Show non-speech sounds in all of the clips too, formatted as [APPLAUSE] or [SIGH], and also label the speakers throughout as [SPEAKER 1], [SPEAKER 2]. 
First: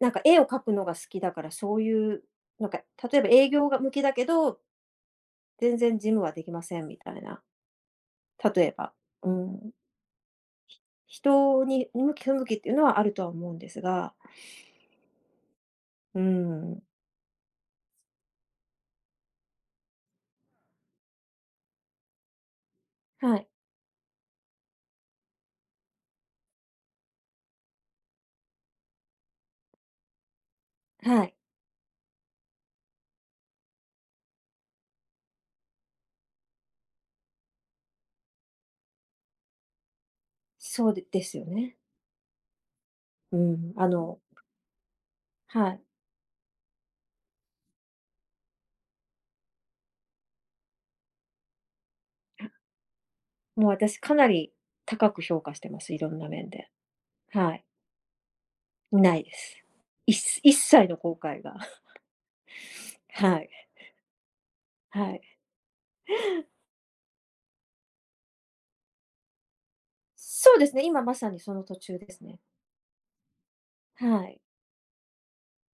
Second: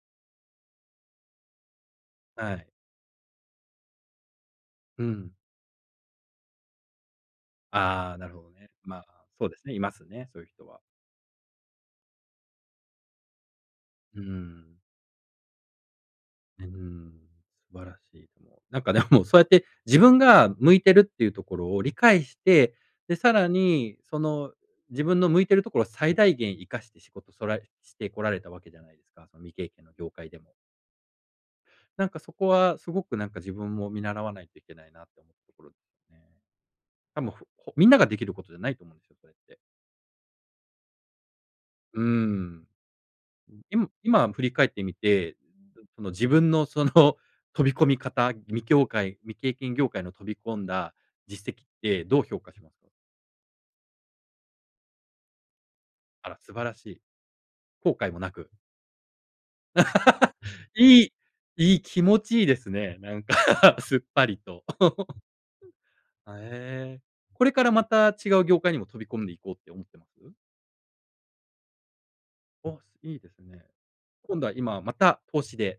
[SPEAKER 1] なんか絵を描くのが好きだから、そういう、
[SPEAKER 2] はい。
[SPEAKER 1] なんか、例えば営業が向きだけど
[SPEAKER 2] うん。
[SPEAKER 1] 全然事務はできませんみたいな、
[SPEAKER 2] ああ、なるほど
[SPEAKER 1] 例
[SPEAKER 2] ね。
[SPEAKER 1] えば。
[SPEAKER 2] ま、
[SPEAKER 1] う
[SPEAKER 2] そうで
[SPEAKER 1] ん。
[SPEAKER 2] すね、いますね、そういう人は。
[SPEAKER 1] ひ人に、向き不向きっていうのはあるとは思うんですが
[SPEAKER 2] うん。
[SPEAKER 1] う
[SPEAKER 2] う
[SPEAKER 1] ん。
[SPEAKER 2] ん、素晴らしいと思う。なんかでも、そうやって自分が向いてるっていうところを理解して、で、さ
[SPEAKER 1] はい。
[SPEAKER 2] らに、その自分の向いてるところを最大限活かして仕事トライしてこられたわけじゃないですか、その未経験の業界でも。
[SPEAKER 1] はい。
[SPEAKER 2] なんかそこは、すごくなんか自分も見習わないといけないなって思ったところね。たもふほみんなができることじゃないと思うんですよ、それって。
[SPEAKER 1] そうでですよね。
[SPEAKER 2] うん。
[SPEAKER 1] う
[SPEAKER 2] うん、
[SPEAKER 1] ん、
[SPEAKER 2] い
[SPEAKER 1] あ
[SPEAKER 2] む
[SPEAKER 1] の
[SPEAKER 2] 今振り返ってみて、
[SPEAKER 1] はい。
[SPEAKER 2] その自分のその飛び込み方、未きょうかい未経験業界の飛び込んだ実績ってどう評価しますか？
[SPEAKER 1] もう私かなり高く評価してます、いろんな
[SPEAKER 2] あら、
[SPEAKER 1] 面
[SPEAKER 2] 素晴
[SPEAKER 1] で、
[SPEAKER 2] らしい。
[SPEAKER 1] はい。
[SPEAKER 2] 後悔もなく？
[SPEAKER 1] ないです。いす一
[SPEAKER 2] [LAUGHS]
[SPEAKER 1] 切の
[SPEAKER 2] いい
[SPEAKER 1] 後悔が。
[SPEAKER 2] いい
[SPEAKER 1] [LAUGHS]
[SPEAKER 2] 気持ちいいですね、なんか、
[SPEAKER 1] はい。
[SPEAKER 2] [LAUGHS] すっぱりと。
[SPEAKER 1] はい。
[SPEAKER 2] [LAUGHS] うん。は、ええ、これからまた違う業界にも飛び込んでいこうって思ってます？
[SPEAKER 1] そうですね、今まさにその途中ですね。
[SPEAKER 2] お、いいですね。
[SPEAKER 1] はい。
[SPEAKER 2] 今度は今また投資で？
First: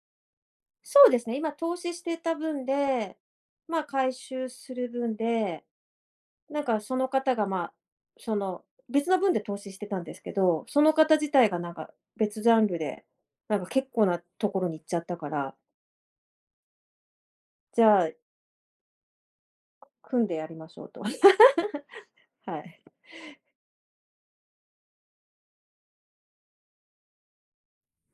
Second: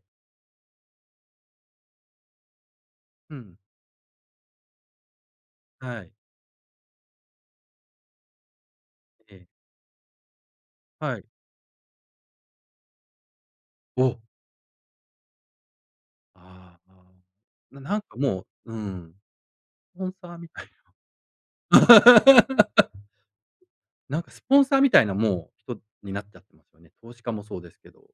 [SPEAKER 1] そうですね、今投資してた分で、
[SPEAKER 2] うん。
[SPEAKER 1] ま、回収する分で、
[SPEAKER 2] はい。
[SPEAKER 1] なんかその方がまあ、その、別の分
[SPEAKER 2] え
[SPEAKER 1] で
[SPEAKER 2] え。
[SPEAKER 1] 投資してたんですけど、その方
[SPEAKER 2] はい。
[SPEAKER 1] 自体がなんか別ジャンルで、なんか結構
[SPEAKER 2] お！
[SPEAKER 1] なところに行っちゃったから。
[SPEAKER 2] ああああ。な
[SPEAKER 1] じ
[SPEAKER 2] なん
[SPEAKER 1] ゃあ
[SPEAKER 2] かもううん。ポン
[SPEAKER 1] 組ん
[SPEAKER 2] サ
[SPEAKER 1] で
[SPEAKER 2] ー
[SPEAKER 1] や
[SPEAKER 2] み
[SPEAKER 1] り
[SPEAKER 2] たい
[SPEAKER 1] ましょうと。
[SPEAKER 2] な。
[SPEAKER 1] [LAUGHS] はい。
[SPEAKER 2] [LAUGHS] なんかスポンサーみたいな、もう人になっちゃってますよね。投資家もそうですけど。